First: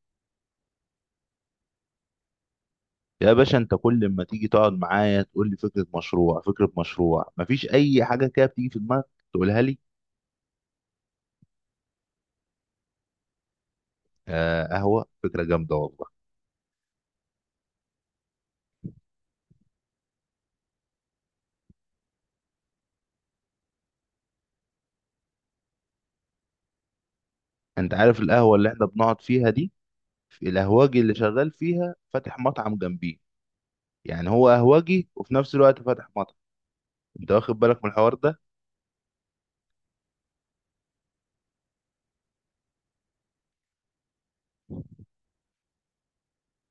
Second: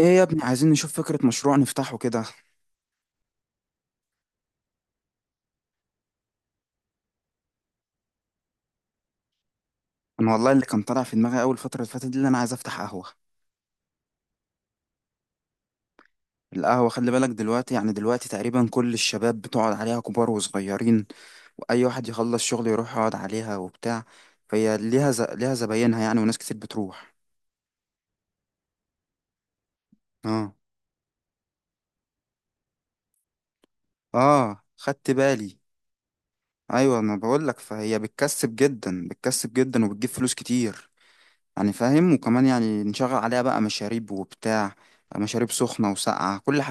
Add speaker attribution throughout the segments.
Speaker 1: ايه يا ابني؟ عايزين نشوف فكرة مشروع نفتحه كده.
Speaker 2: يا باشا، انت كل ما تيجي تقعد معايا تقول لي فكره مشروع فكره مشروع، مفيش اي حاجه كده بتيجي في دماغك تقولها لي؟
Speaker 1: انا والله اللي كان طالع في دماغي اول فترة اللي فاتت دي، اللي انا عايز افتح قهوة.
Speaker 2: آه، قهوه فكره جامده والله.
Speaker 1: القهوة خلي بالك دلوقتي، يعني دلوقتي تقريبا كل الشباب بتقعد عليها، كبار وصغيرين. واي واحد يخلص شغل يروح يقعد عليها وبتاع. فهي ليها زباينها يعني، وناس كتير بتروح.
Speaker 2: انت عارف القهوه اللي احنا بنقعد فيها دي، في
Speaker 1: اه.
Speaker 2: القهوجي اللي شغال فيها فاتح مطعم جنبيه. يعني هو
Speaker 1: اه،
Speaker 2: قهوجي
Speaker 1: خدت
Speaker 2: وفي
Speaker 1: بالي.
Speaker 2: نفس الوقت فاتح مطعم.
Speaker 1: ايوه، انا
Speaker 2: انت
Speaker 1: بقول لك،
Speaker 2: واخد بالك من
Speaker 1: فهي
Speaker 2: الحوار ده؟
Speaker 1: بتكسب جدا، بتكسب جدا وبتجيب فلوس كتير. يعني فاهم، وكمان يعني نشغل عليها بقى مشاريب وبتاع. مشاريب سخنة وساقعة، كل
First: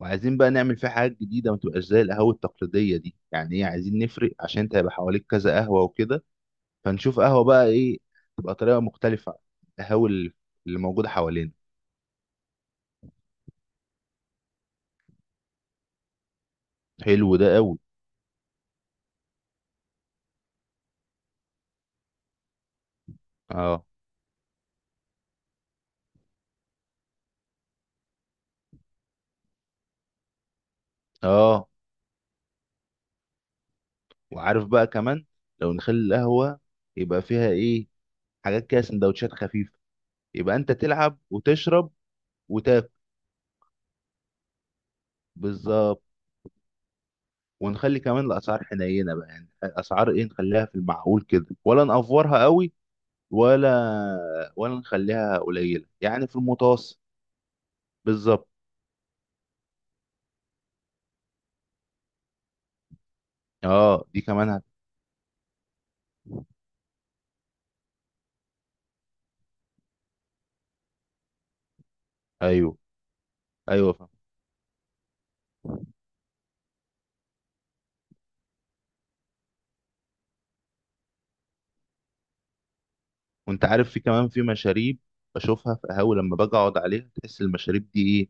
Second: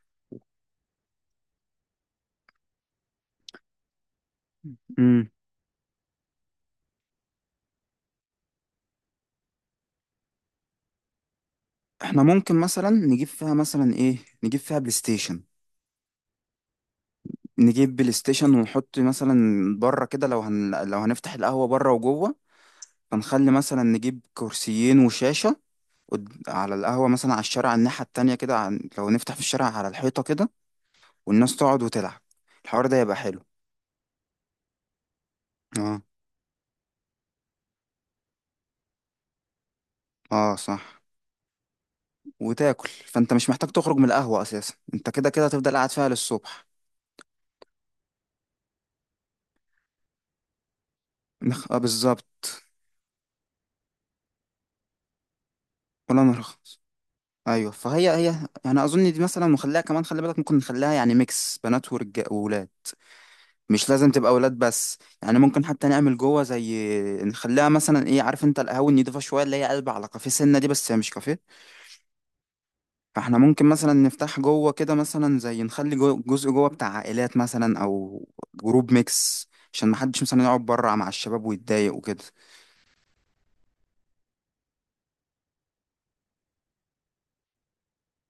Speaker 2: وعايزين بقى نعمل فيه حاجات جديده، ما تبقاش زي القهوه التقليديه دي. يعني ايه، عايزين نفرق عشان انت هيبقى حواليك
Speaker 1: حاجة.
Speaker 2: كذا قهوه وكده. فنشوف قهوه بقى ايه، تبقى طريقه مختلفه عن القهوه اللي موجوده حوالينا.
Speaker 1: احنا ممكن مثلا نجيب فيها مثلا ايه؟ نجيب فيها بلاي ستيشن.
Speaker 2: حلو ده قوي.
Speaker 1: نجيب بلاي ستيشن ونحط مثلا بره كده، لو هنفتح القهوة بره وجوه. فنخلي مثلا
Speaker 2: اه،
Speaker 1: نجيب كرسيين وشاشة. على القهوة مثلا، على الشارع، على الناحية التانية كده، لو نفتح في الشارع على الحيطة كده. والناس
Speaker 2: اه.
Speaker 1: تقعد وتلعب. الحوار ده يبقى حلو.
Speaker 2: وعارف بقى كمان، لو نخلي
Speaker 1: اه.
Speaker 2: القهوة يبقى فيها ايه، حاجات كده سندوتشات خفيفة،
Speaker 1: اه
Speaker 2: يبقى انت
Speaker 1: صح.
Speaker 2: تلعب وتشرب
Speaker 1: وتاكل،
Speaker 2: وتاكل.
Speaker 1: فانت مش محتاج تخرج من القهوة اساسا، انت كده كده هتفضل قاعد
Speaker 2: بالظبط.
Speaker 1: فيها للصبح.
Speaker 2: ونخلي كمان الاسعار حنينة بقى، يعني اسعار ايه، نخليها في المعقول كده
Speaker 1: اه،
Speaker 2: ولا نأفورها
Speaker 1: بالظبط.
Speaker 2: قوي؟ ولا ولا نخليها قليلة
Speaker 1: ولا
Speaker 2: يعني في
Speaker 1: نرخص.
Speaker 2: المتوسط.
Speaker 1: ايوه، فهي هي.
Speaker 2: بالظبط.
Speaker 1: يعني اظن دي مثلا نخليها كمان، خلي بالك ممكن نخليها يعني ميكس بنات ورجال وولاد. مش
Speaker 2: اه،
Speaker 1: لازم
Speaker 2: دي
Speaker 1: تبقى
Speaker 2: كمان
Speaker 1: ولاد بس، يعني ممكن حتى نعمل جوه زي. نخليها مثلا ايه، عارف انت القهوه النضيفه شويه اللي هي قلب على كافيه سنه دي، بس هي مش كافيه.
Speaker 2: ايوه،
Speaker 1: فاحنا ممكن مثلا
Speaker 2: ايوه فاهم.
Speaker 1: نفتح جوه كده مثلا، زي نخلي جو جزء جوه بتاع عائلات مثلا او جروب ميكس، عشان محدش مثلا يقعد بره مع الشباب ويتضايق وكده.
Speaker 2: وانت عارف في كمان في مشاريب بشوفها في قهاوي لما باجي اقعد عليها، تحس المشاريب دي ايه،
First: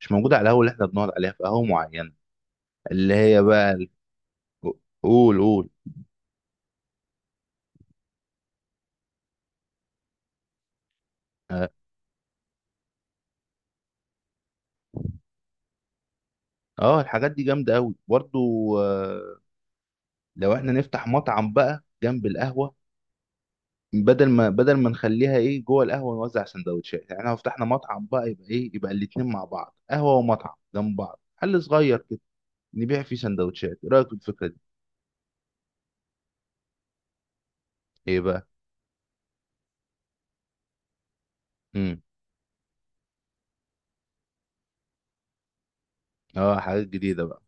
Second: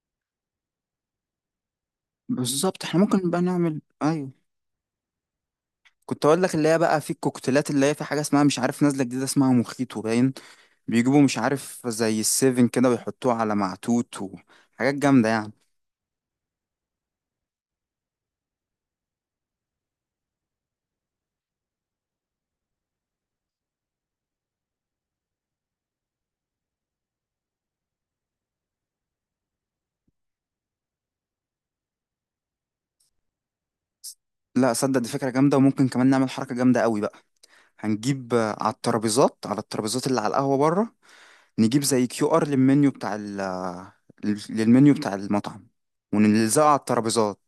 Speaker 2: مش موجودة على القهوة اللي احنا بنقعد عليها، في قهوة معينة
Speaker 1: بالظبط احنا
Speaker 2: اللي
Speaker 1: ممكن بقى
Speaker 2: هي بقى
Speaker 1: نعمل، ايوه.
Speaker 2: قول، قول.
Speaker 1: كنت اقول لك، اللي هي بقى في الكوكتيلات، اللي هي في حاجه اسمها مش عارف نازله جديده اسمها مخيط وباين. بيجيبوا مش
Speaker 2: اه،
Speaker 1: عارف زي السيفن كده ويحطوه على معتوت وحاجات جامدة يعني.
Speaker 2: آه، الحاجات دي جامدة قوي برضو. آه، لو احنا نفتح مطعم بقى جنب القهوة، بدل ما نخليها ايه جوه القهوة نوزع سندوتشات، يعني لو فتحنا مطعم بقى يبقى ايه، يبقى الاتنين مع بعض، قهوة ومطعم جنب بعض، حل صغير كده. نبيع فيه سندوتشات. ايه رأيك في الفكرة دي؟
Speaker 1: لا، صدق دي فكرة جامدة، وممكن كمان نعمل حركة جامدة قوي بقى.
Speaker 2: ايه
Speaker 1: هنجيب
Speaker 2: بقى؟
Speaker 1: على الترابيزات اللي على القهوة بره. نجيب
Speaker 2: امم
Speaker 1: زي كيو ار للمنيو بتاع المطعم
Speaker 2: اه،
Speaker 1: ونلزقه على
Speaker 2: حاجات جديدة
Speaker 1: الترابيزات.
Speaker 2: بقى.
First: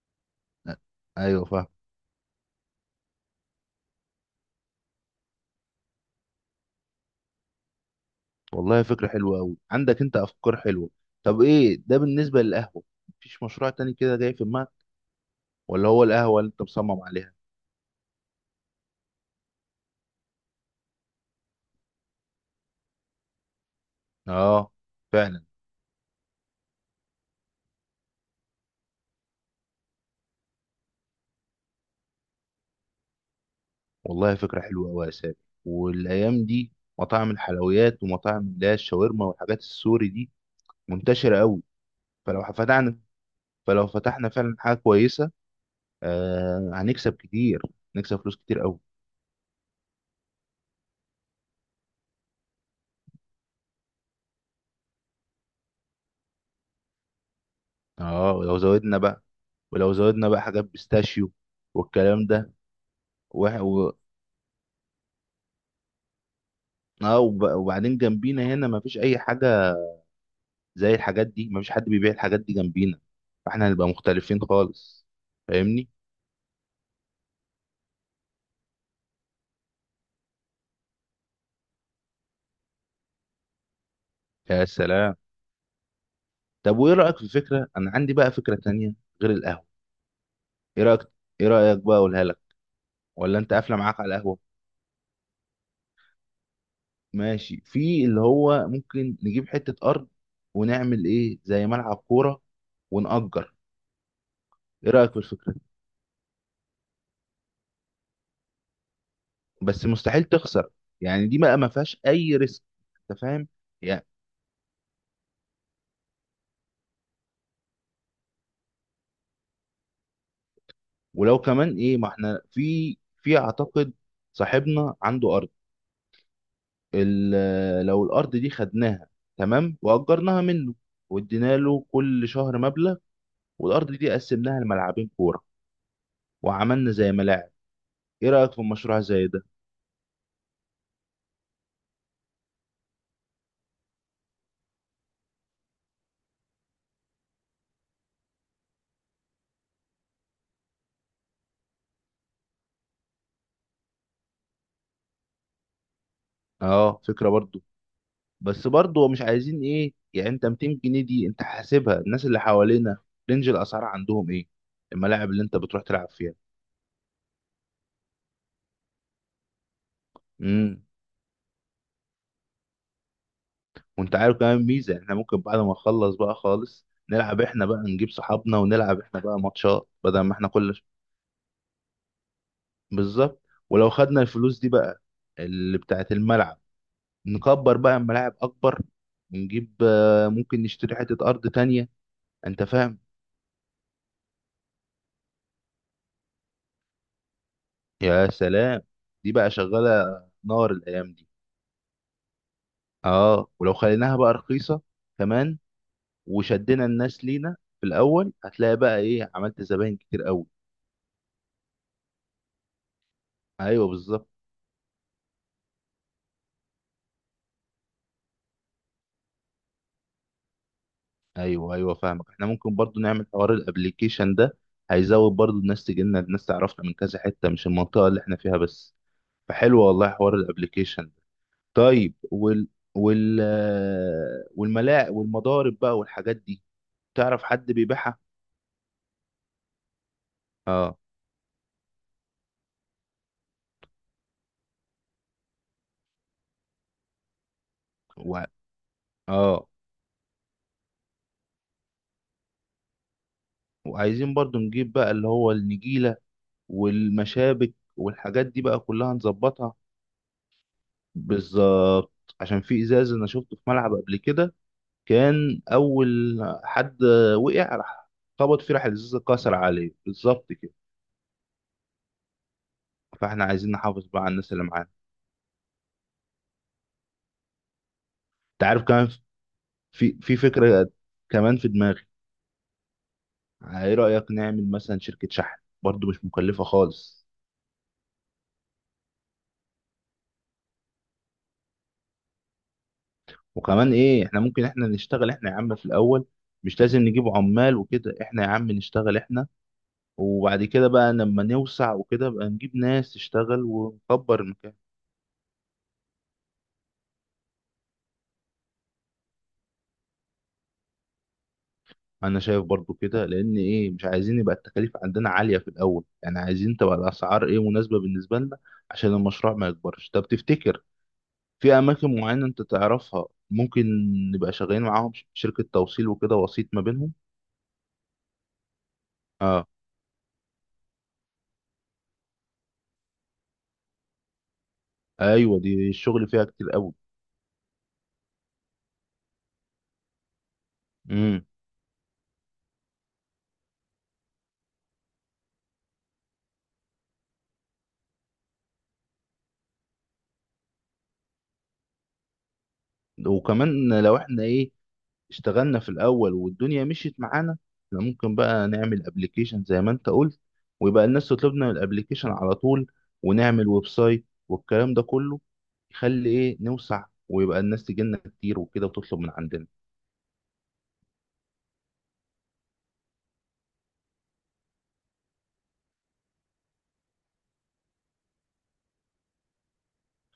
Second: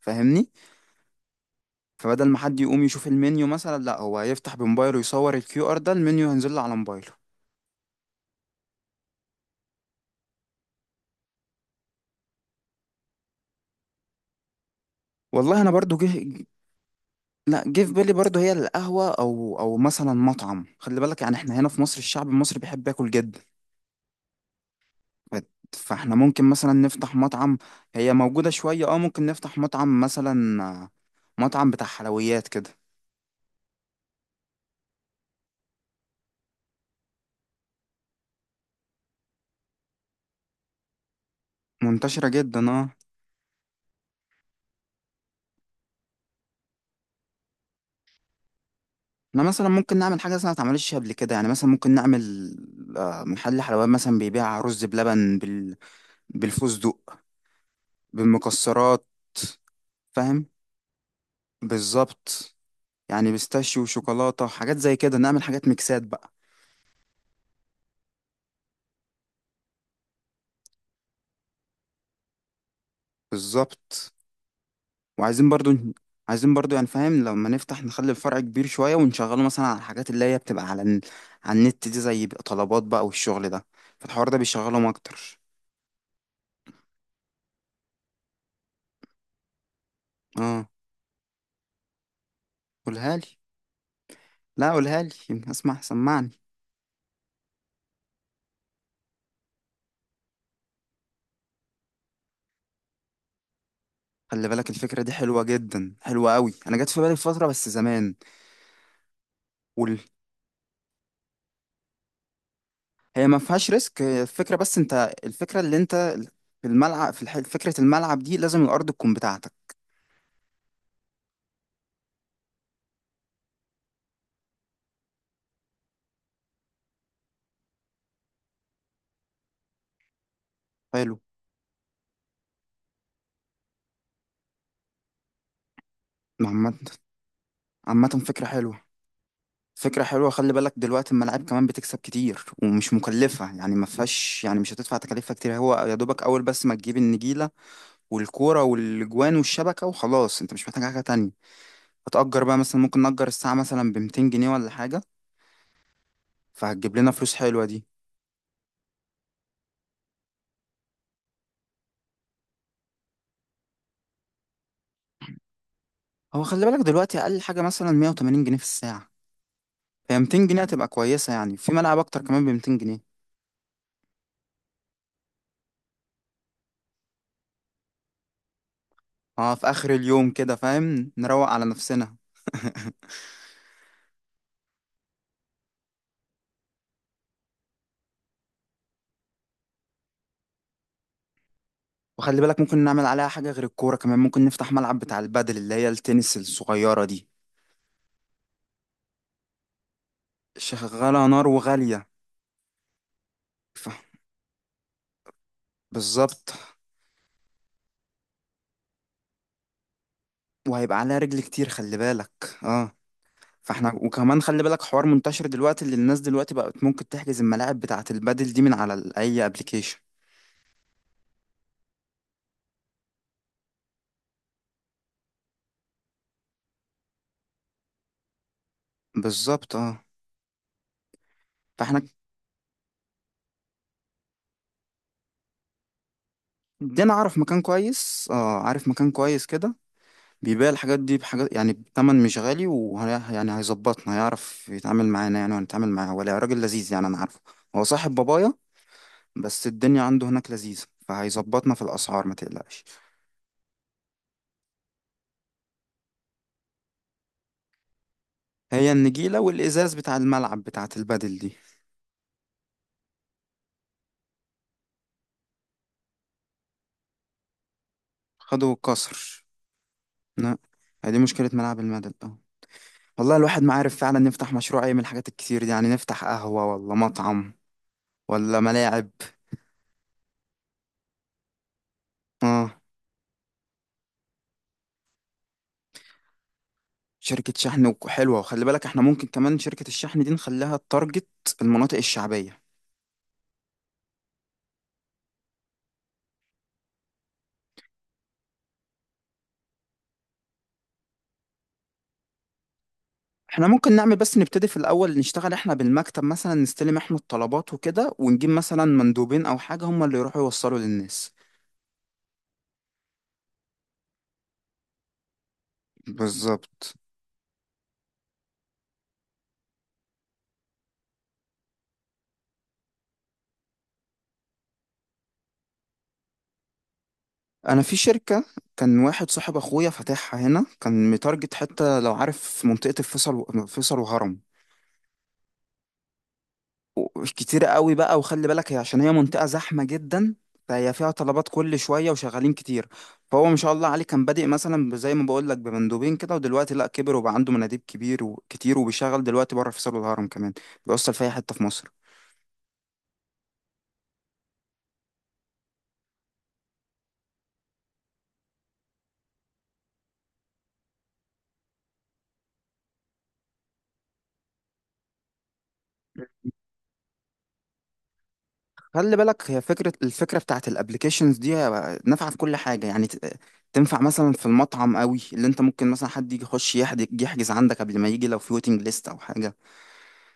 Speaker 1: فاهمني؟
Speaker 2: آه، ايوه فاهم.
Speaker 1: فبدل ما حد يقوم يشوف المنيو مثلا، لا هو هيفتح بموبايله يصور الكيو ار ده، المنيو هينزل له على موبايله.
Speaker 2: والله فكرة حلوة أوي، عندك أنت أفكار حلوة. طب إيه ده بالنسبة للقهوة؟ مفيش مشروع تاني كده جاي في دماغك،
Speaker 1: والله انا
Speaker 2: ولا
Speaker 1: برضو
Speaker 2: هو القهوة
Speaker 1: جه.
Speaker 2: اللي أنت مصمم عليها؟
Speaker 1: لا، جه في بالي برضه هي القهوة أو مثلا مطعم. خلي بالك، يعني احنا هنا في مصر الشعب المصري بيحب ياكل جدا.
Speaker 2: آه،
Speaker 1: ف-
Speaker 2: فعلا.
Speaker 1: فاحنا ممكن مثلا نفتح مطعم. هي موجودة شوية، اه ممكن نفتح مطعم مثلا، مطعم بتاع حلويات كده.
Speaker 2: والله فكرة حلوة أوي يا سامي. والأيام دي مطاعم الحلويات ومطاعم اللي هي الشاورما والحاجات السوري دي منتشرة أوي.
Speaker 1: منتشرة
Speaker 2: فلو
Speaker 1: جدا، اه.
Speaker 2: فتحنا فلو فتحنا فعلا حاجة كويسة، آه، هنكسب كتير، نكسب فلوس كتير أوي.
Speaker 1: احنا مثلا ممكن نعمل حاجة مثلا ما اتعملتش قبل كده، يعني مثلا ممكن نعمل محل حلويات مثلا بيبيع رز بلبن بالفستق.
Speaker 2: آه، ولو زودنا
Speaker 1: بالمكسرات.
Speaker 2: بقى ولو زودنا بقى
Speaker 1: فاهم.
Speaker 2: حاجات بيستاشيو والكلام ده.
Speaker 1: بالظبط. يعني بيستاشيو وشوكولاتة حاجات زي كده، نعمل حاجات ميكسات بقى.
Speaker 2: اه، وبعدين جنبينا هنا مفيش اي حاجه زي الحاجات دي، مفيش حد بيبيع الحاجات دي جنبينا. فاحنا هنبقى
Speaker 1: بالظبط.
Speaker 2: مختلفين خالص.
Speaker 1: وعايزين برضو.
Speaker 2: فاهمني؟
Speaker 1: عايزين برضو، يعني فاهم لما نفتح نخلي الفرع كبير شوية، ونشغله مثلا على الحاجات اللي هي بتبقى على على النت دي، زي بقى طلبات بقى والشغل ده. فالحوار ده
Speaker 2: يا
Speaker 1: بيشغلهم
Speaker 2: سلام.
Speaker 1: أكتر.
Speaker 2: طب وايه رايك في فكره، انا عندي بقى فكره تانية غير القهوه.
Speaker 1: اه.
Speaker 2: ايه رايك ايه رايك بقى، اقولها لك
Speaker 1: قولها لي.
Speaker 2: ولا انت قافله معاك على القهوه؟
Speaker 1: لا، قولها لي، يمكن اسمع. سمعني.
Speaker 2: ماشي، في اللي هو ممكن نجيب حته ارض ونعمل ايه زي ملعب كوره ونأجر.
Speaker 1: خلي بالك
Speaker 2: ايه
Speaker 1: الفكرة دي
Speaker 2: رايك في
Speaker 1: حلوة
Speaker 2: الفكره دي؟
Speaker 1: جدا، حلوة قوي، أنا جت في بالي فترة بس زمان.
Speaker 2: بس
Speaker 1: وال...
Speaker 2: مستحيل تخسر. يعني دي بقى ما فيهاش اي ريسك، انت
Speaker 1: هي ما
Speaker 2: فاهم.
Speaker 1: فيهاش ريسك، هي الفكرة بس، أنت الفكرة اللي أنت، في الملعب، فكرة الملعب دي لازم الأرض تكون بتاعتك.
Speaker 2: ولو كمان ايه، ما احنا في اعتقد صاحبنا عنده ارض. لو الارض دي خدناها تمام واجرناها منه
Speaker 1: حلو.
Speaker 2: وادينا له كل شهر مبلغ، والارض دي قسمناها لملعبين كوره
Speaker 1: عامة.
Speaker 2: وعملنا زي ملاعب.
Speaker 1: عامة
Speaker 2: ايه
Speaker 1: فكرة
Speaker 2: رايك في
Speaker 1: حلوة.
Speaker 2: مشروع زي ده؟
Speaker 1: فكرة حلوة، خلي بالك دلوقتي الملاعب كمان بتكسب كتير ومش مكلفة، يعني ما فيهاش، يعني مش هتدفع تكاليفها كتير، هو يا دوبك أول بس ما تجيب النجيلة والكورة والجوان والشبكة وخلاص، أنت مش محتاج حاجة تانية. هتأجر بقى، مثلا ممكن نأجر الساعة مثلا بمتين جنيه ولا حاجة. فهتجيب
Speaker 2: اه،
Speaker 1: لنا
Speaker 2: فكره
Speaker 1: فلوس
Speaker 2: برضو.
Speaker 1: حلوة دي.
Speaker 2: بس برضو مش عايزين ايه، يعني انت 200 جنيه دي انت حاسبها؟ الناس اللي حوالينا رينج الاسعار عندهم ايه؟ الملاعب اللي انت بتروح تلعب فيها.
Speaker 1: هو خلي بالك دلوقتي أقل حاجة مثلا 180 جنيه في الساعة. هي 200 جنيه
Speaker 2: إمم.
Speaker 1: هتبقى كويسة، يعني في ملعب أكتر كمان ب 200 جنيه.
Speaker 2: وانت عارف كمان ميزه، احنا ممكن بعد ما نخلص بقى خالص نلعب احنا بقى، نجيب صحابنا ونلعب احنا بقى
Speaker 1: اه، في
Speaker 2: ماتشات،
Speaker 1: آخر
Speaker 2: بدل
Speaker 1: اليوم
Speaker 2: ما احنا
Speaker 1: كده
Speaker 2: كل
Speaker 1: فاهم، نروق على نفسنا.
Speaker 2: بالظبط. ولو خدنا الفلوس دي بقى، اللي بتاعت الملعب، نكبر بقى الملاعب اكبر ونجيب ممكن نشتري حته ارض تانية.
Speaker 1: وخلي بالك
Speaker 2: انت
Speaker 1: ممكن
Speaker 2: فاهم.
Speaker 1: نعمل عليها حاجة غير الكورة، كمان ممكن نفتح ملعب بتاع البادل اللي هي التنس الصغيرة دي.
Speaker 2: يا سلام. دي بقى شغاله نار الايام
Speaker 1: شغالة
Speaker 2: دي.
Speaker 1: نار وغالية.
Speaker 2: اه، ولو
Speaker 1: ف...
Speaker 2: خليناها بقى رخيصه كمان
Speaker 1: بالظبط.
Speaker 2: وشدنا الناس لينا في الاول، هتلاقي بقى ايه، عملت زباين كتير قوي.
Speaker 1: وهيبقى عليها رجل كتير، خلي بالك. اه.
Speaker 2: ايوه،
Speaker 1: فاحنا،
Speaker 2: بالظبط.
Speaker 1: وكمان خلي بالك حوار منتشر دلوقتي، اللي الناس دلوقتي بقت ممكن تحجز الملاعب بتاعة البادل دي من على اي ابلكيشن.
Speaker 2: ايوه، ايوه فاهمك. احنا ممكن برضو نعمل حوار الابليكيشن ده، هيزود برضو الناس تجي لنا، الناس تعرفنا من كذا حته مش المنطقه اللي احنا فيها بس.
Speaker 1: بالظبط،
Speaker 2: فحلو
Speaker 1: اه.
Speaker 2: والله حوار الابليكيشن ده.
Speaker 1: فاحنا،
Speaker 2: طيب، وال والملاعق والمضارب بقى والحاجات دي.
Speaker 1: دي انا اعرف
Speaker 2: تعرف
Speaker 1: مكان
Speaker 2: حد بيبيعها؟
Speaker 1: كويس، اه عارف مكان كويس كده. بيبيع
Speaker 2: اه،
Speaker 1: الحاجات دي بحاجات يعني بتمن مش غالي، وهي يعني هيظبطنا، هيعرف يتعامل معانا يعني، وهنتعامل معاه، ولا راجل لذيذ يعني، انا عارفه. هو صاحب
Speaker 2: و...
Speaker 1: بابايا. بس
Speaker 2: اه
Speaker 1: الدنيا عنده هناك لذيذة، فهيظبطنا في الأسعار ما تقلقش.
Speaker 2: وعايزين برضو نجيب بقى اللي هو النجيله والمشابك والحاجات دي بقى
Speaker 1: هي
Speaker 2: كلها
Speaker 1: النجيلة
Speaker 2: نظبطها.
Speaker 1: والإزاز بتاع الملعب بتاعة البادل دي.
Speaker 2: بالظبط. عشان في ازاز انا شفته في ملعب قبل كده، كان اول حد وقع راح خبط فيه،
Speaker 1: خدوا
Speaker 2: راح الازازه
Speaker 1: كسر.
Speaker 2: اتكسر عليه، بالظبط
Speaker 1: لا.
Speaker 2: كده.
Speaker 1: هي دي مشكلة ملعب المدل، اه. والله
Speaker 2: فاحنا
Speaker 1: الواحد
Speaker 2: عايزين
Speaker 1: ما عارف
Speaker 2: نحافظ
Speaker 1: فعلا
Speaker 2: بقى على الناس
Speaker 1: نفتح
Speaker 2: اللي
Speaker 1: مشروع
Speaker 2: معانا.
Speaker 1: ايه من الحاجات الكتير دي، يعني نفتح قهوة ولا مطعم ولا
Speaker 2: انت عارف كمان
Speaker 1: ملاعب؟
Speaker 2: في فكره كمان في دماغي.
Speaker 1: اه.
Speaker 2: ايه رايك نعمل مثلا شركه شحن؟ برضو مش مكلفه خالص.
Speaker 1: شركة شحن حلوة، وخلي بالك احنا ممكن كمان شركة الشحن دي نخليها التارجت المناطق الشعبية.
Speaker 2: وكمان ايه، احنا ممكن احنا نشتغل احنا يا عم في الاول، مش لازم نجيب عمال وكده، احنا يا عم نشتغل احنا، وبعد كده بقى لما نوسع وكده بقى نجيب ناس تشتغل
Speaker 1: احنا ممكن نعمل بس،
Speaker 2: ونكبر
Speaker 1: نبتدي
Speaker 2: المكان.
Speaker 1: في الأول نشتغل احنا بالمكتب مثلا، نستلم احنا الطلبات وكده، ونجيب مثلا مندوبين أو حاجة هم اللي يروحوا يوصلوا للناس.
Speaker 2: انا شايف برضو كده، لان ايه، مش عايزين يبقى التكاليف عندنا عاليه في الاول، يعني عايزين
Speaker 1: بالظبط.
Speaker 2: تبقى الاسعار ايه مناسبه بالنسبه لنا عشان المشروع ما يكبرش. طب تفتكر في اماكن معينه انت تعرفها ممكن نبقى شغالين معاهم، شركه توصيل وكده، وسيط ما بينهم؟
Speaker 1: أنا في شركة، كان واحد صاحب
Speaker 2: اه،
Speaker 1: أخويا فاتحها هنا، كان متارجت حتة لو عارف منطقة الفيصل فيصل وهرم.
Speaker 2: ايوه، دي الشغل فيها كتير قوي.
Speaker 1: كتير قوي بقى، وخلي بالك هي عشان هي منطقة زحمة جدا. فهي فيها
Speaker 2: امم
Speaker 1: طلبات كل شوية وشغالين كتير. فهو ما شاء الله عليه كان بادئ مثلا زي ما بقول لك بمندوبين كده، ودلوقتي لا، كبر وبقى عنده مناديب كبير وكتير، وبيشغل دلوقتي بره في سور الهرم كمان. بيوصل في اي حتة في مصر.
Speaker 2: وكمان لو احنا ايه اشتغلنا في الاول والدنيا مشيت معانا، احنا ممكن بقى نعمل ابلكيشن زي ما انت قلت، ويبقى الناس تطلبنا من الابلكيشن على طول، ونعمل ويب سايت والكلام ده كله، يخلي ايه نوسع ويبقى الناس تجيلنا كتير وكده
Speaker 1: خلي
Speaker 2: وتطلب من
Speaker 1: بالك، هي
Speaker 2: عندنا.
Speaker 1: فكرة الفكرة بتاعت الابليكيشنز دي نافعة في كل حاجة، يعني تنفع مثلا في المطعم قوي، اللي انت ممكن مثلا حد يجي يخش يحجز عندك قبل ما يجي لو في ويتنج ليست او حاجة.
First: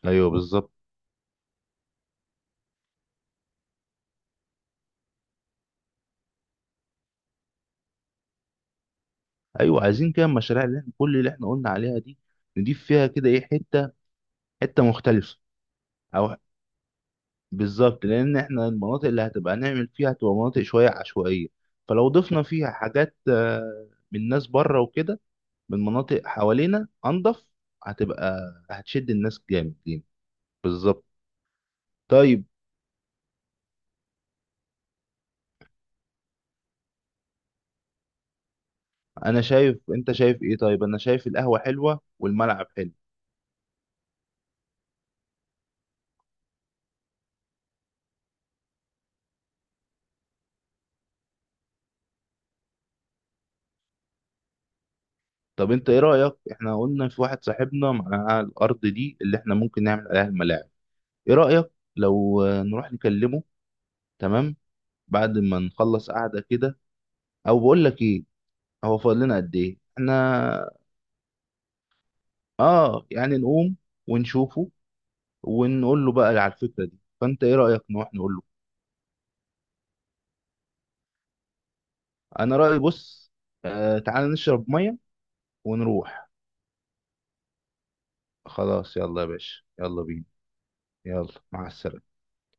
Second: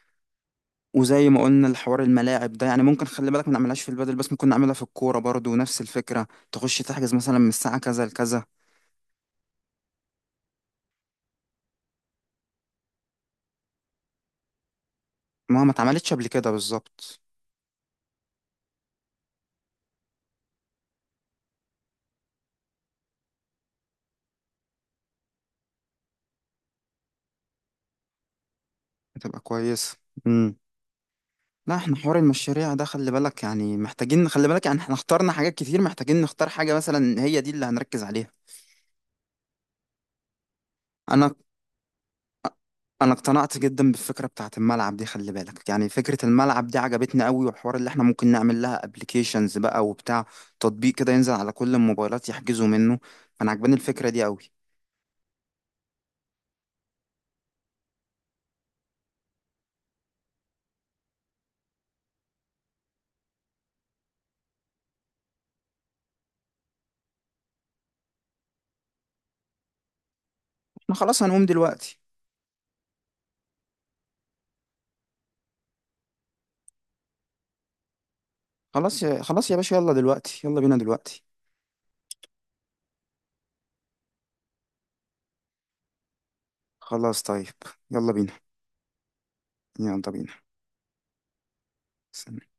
Speaker 2: ايوه بالظبط.
Speaker 1: وزي ما قلنا الحوار الملاعب ده، يعني ممكن خلي بالك ما نعملهاش في البادل بس، ممكن نعملها في الكورة برضو نفس الفكرة، تخش تحجز مثلا من الساعة كذا لكذا.
Speaker 2: ايوه، عايزين كده المشاريع اللي احنا كل اللي احنا قلنا عليها دي، نضيف فيها كده ايه حته مختلفه.
Speaker 1: ما اتعملتش قبل
Speaker 2: او،
Speaker 1: كده، بالظبط.
Speaker 2: بالظبط. لان احنا المناطق اللي هتبقى نعمل فيها هتبقى مناطق شويه عشوائيه، فلو ضفنا فيها حاجات من ناس بره وكده، من مناطق حوالينا انضف، هتبقى، هتشد
Speaker 1: هتبقى
Speaker 2: الناس جامد
Speaker 1: كويسة.
Speaker 2: لينا.
Speaker 1: امم.
Speaker 2: بالظبط.
Speaker 1: لا، احنا حوار
Speaker 2: طيب،
Speaker 1: المشاريع ده خلي بالك يعني محتاجين، خلي بالك يعني احنا اخترنا حاجات كتير، محتاجين نختار حاجة مثلا هي دي اللي هنركز عليها.
Speaker 2: انا شايف انت شايف ايه؟ طيب انا شايف
Speaker 1: انا
Speaker 2: القهوه حلوه والملعب حلو.
Speaker 1: انا اقتنعت جدا بالفكره بتاعت الملعب دي، خلي بالك يعني فكره الملعب دي عجبتني قوي، والحوار اللي احنا ممكن نعمل لها ابلكيشنز بقى وبتاع، تطبيق كده ينزل على كل الموبايلات يحجزوا منه. انا عجباني الفكره دي قوي.
Speaker 2: طب انت ايه رأيك، احنا قلنا في واحد صاحبنا معاه الارض دي اللي احنا ممكن نعمل عليها الملاعب. ايه رأيك لو نروح نكلمه؟ تمام، بعد ما نخلص قعدة كده. او بقول لك ايه، هو فاضل لنا قد ايه احنا؟
Speaker 1: احنا خلاص هنقوم دلوقتي.
Speaker 2: اه، يعني نقوم ونشوفه ونقول له بقى على الفكرة دي. فانت ايه رأيك نروح نقول له؟
Speaker 1: خلاص يا باشا، يلا دلوقتي، يلا بينا دلوقتي.
Speaker 2: انا رأيي بص، آه، تعال نشرب مية ونروح.
Speaker 1: خلاص طيب. يلا بينا.
Speaker 2: خلاص، يلا يا باشا،
Speaker 1: يلا
Speaker 2: يلا بينا. يلا مع السلامة.
Speaker 1: بينا.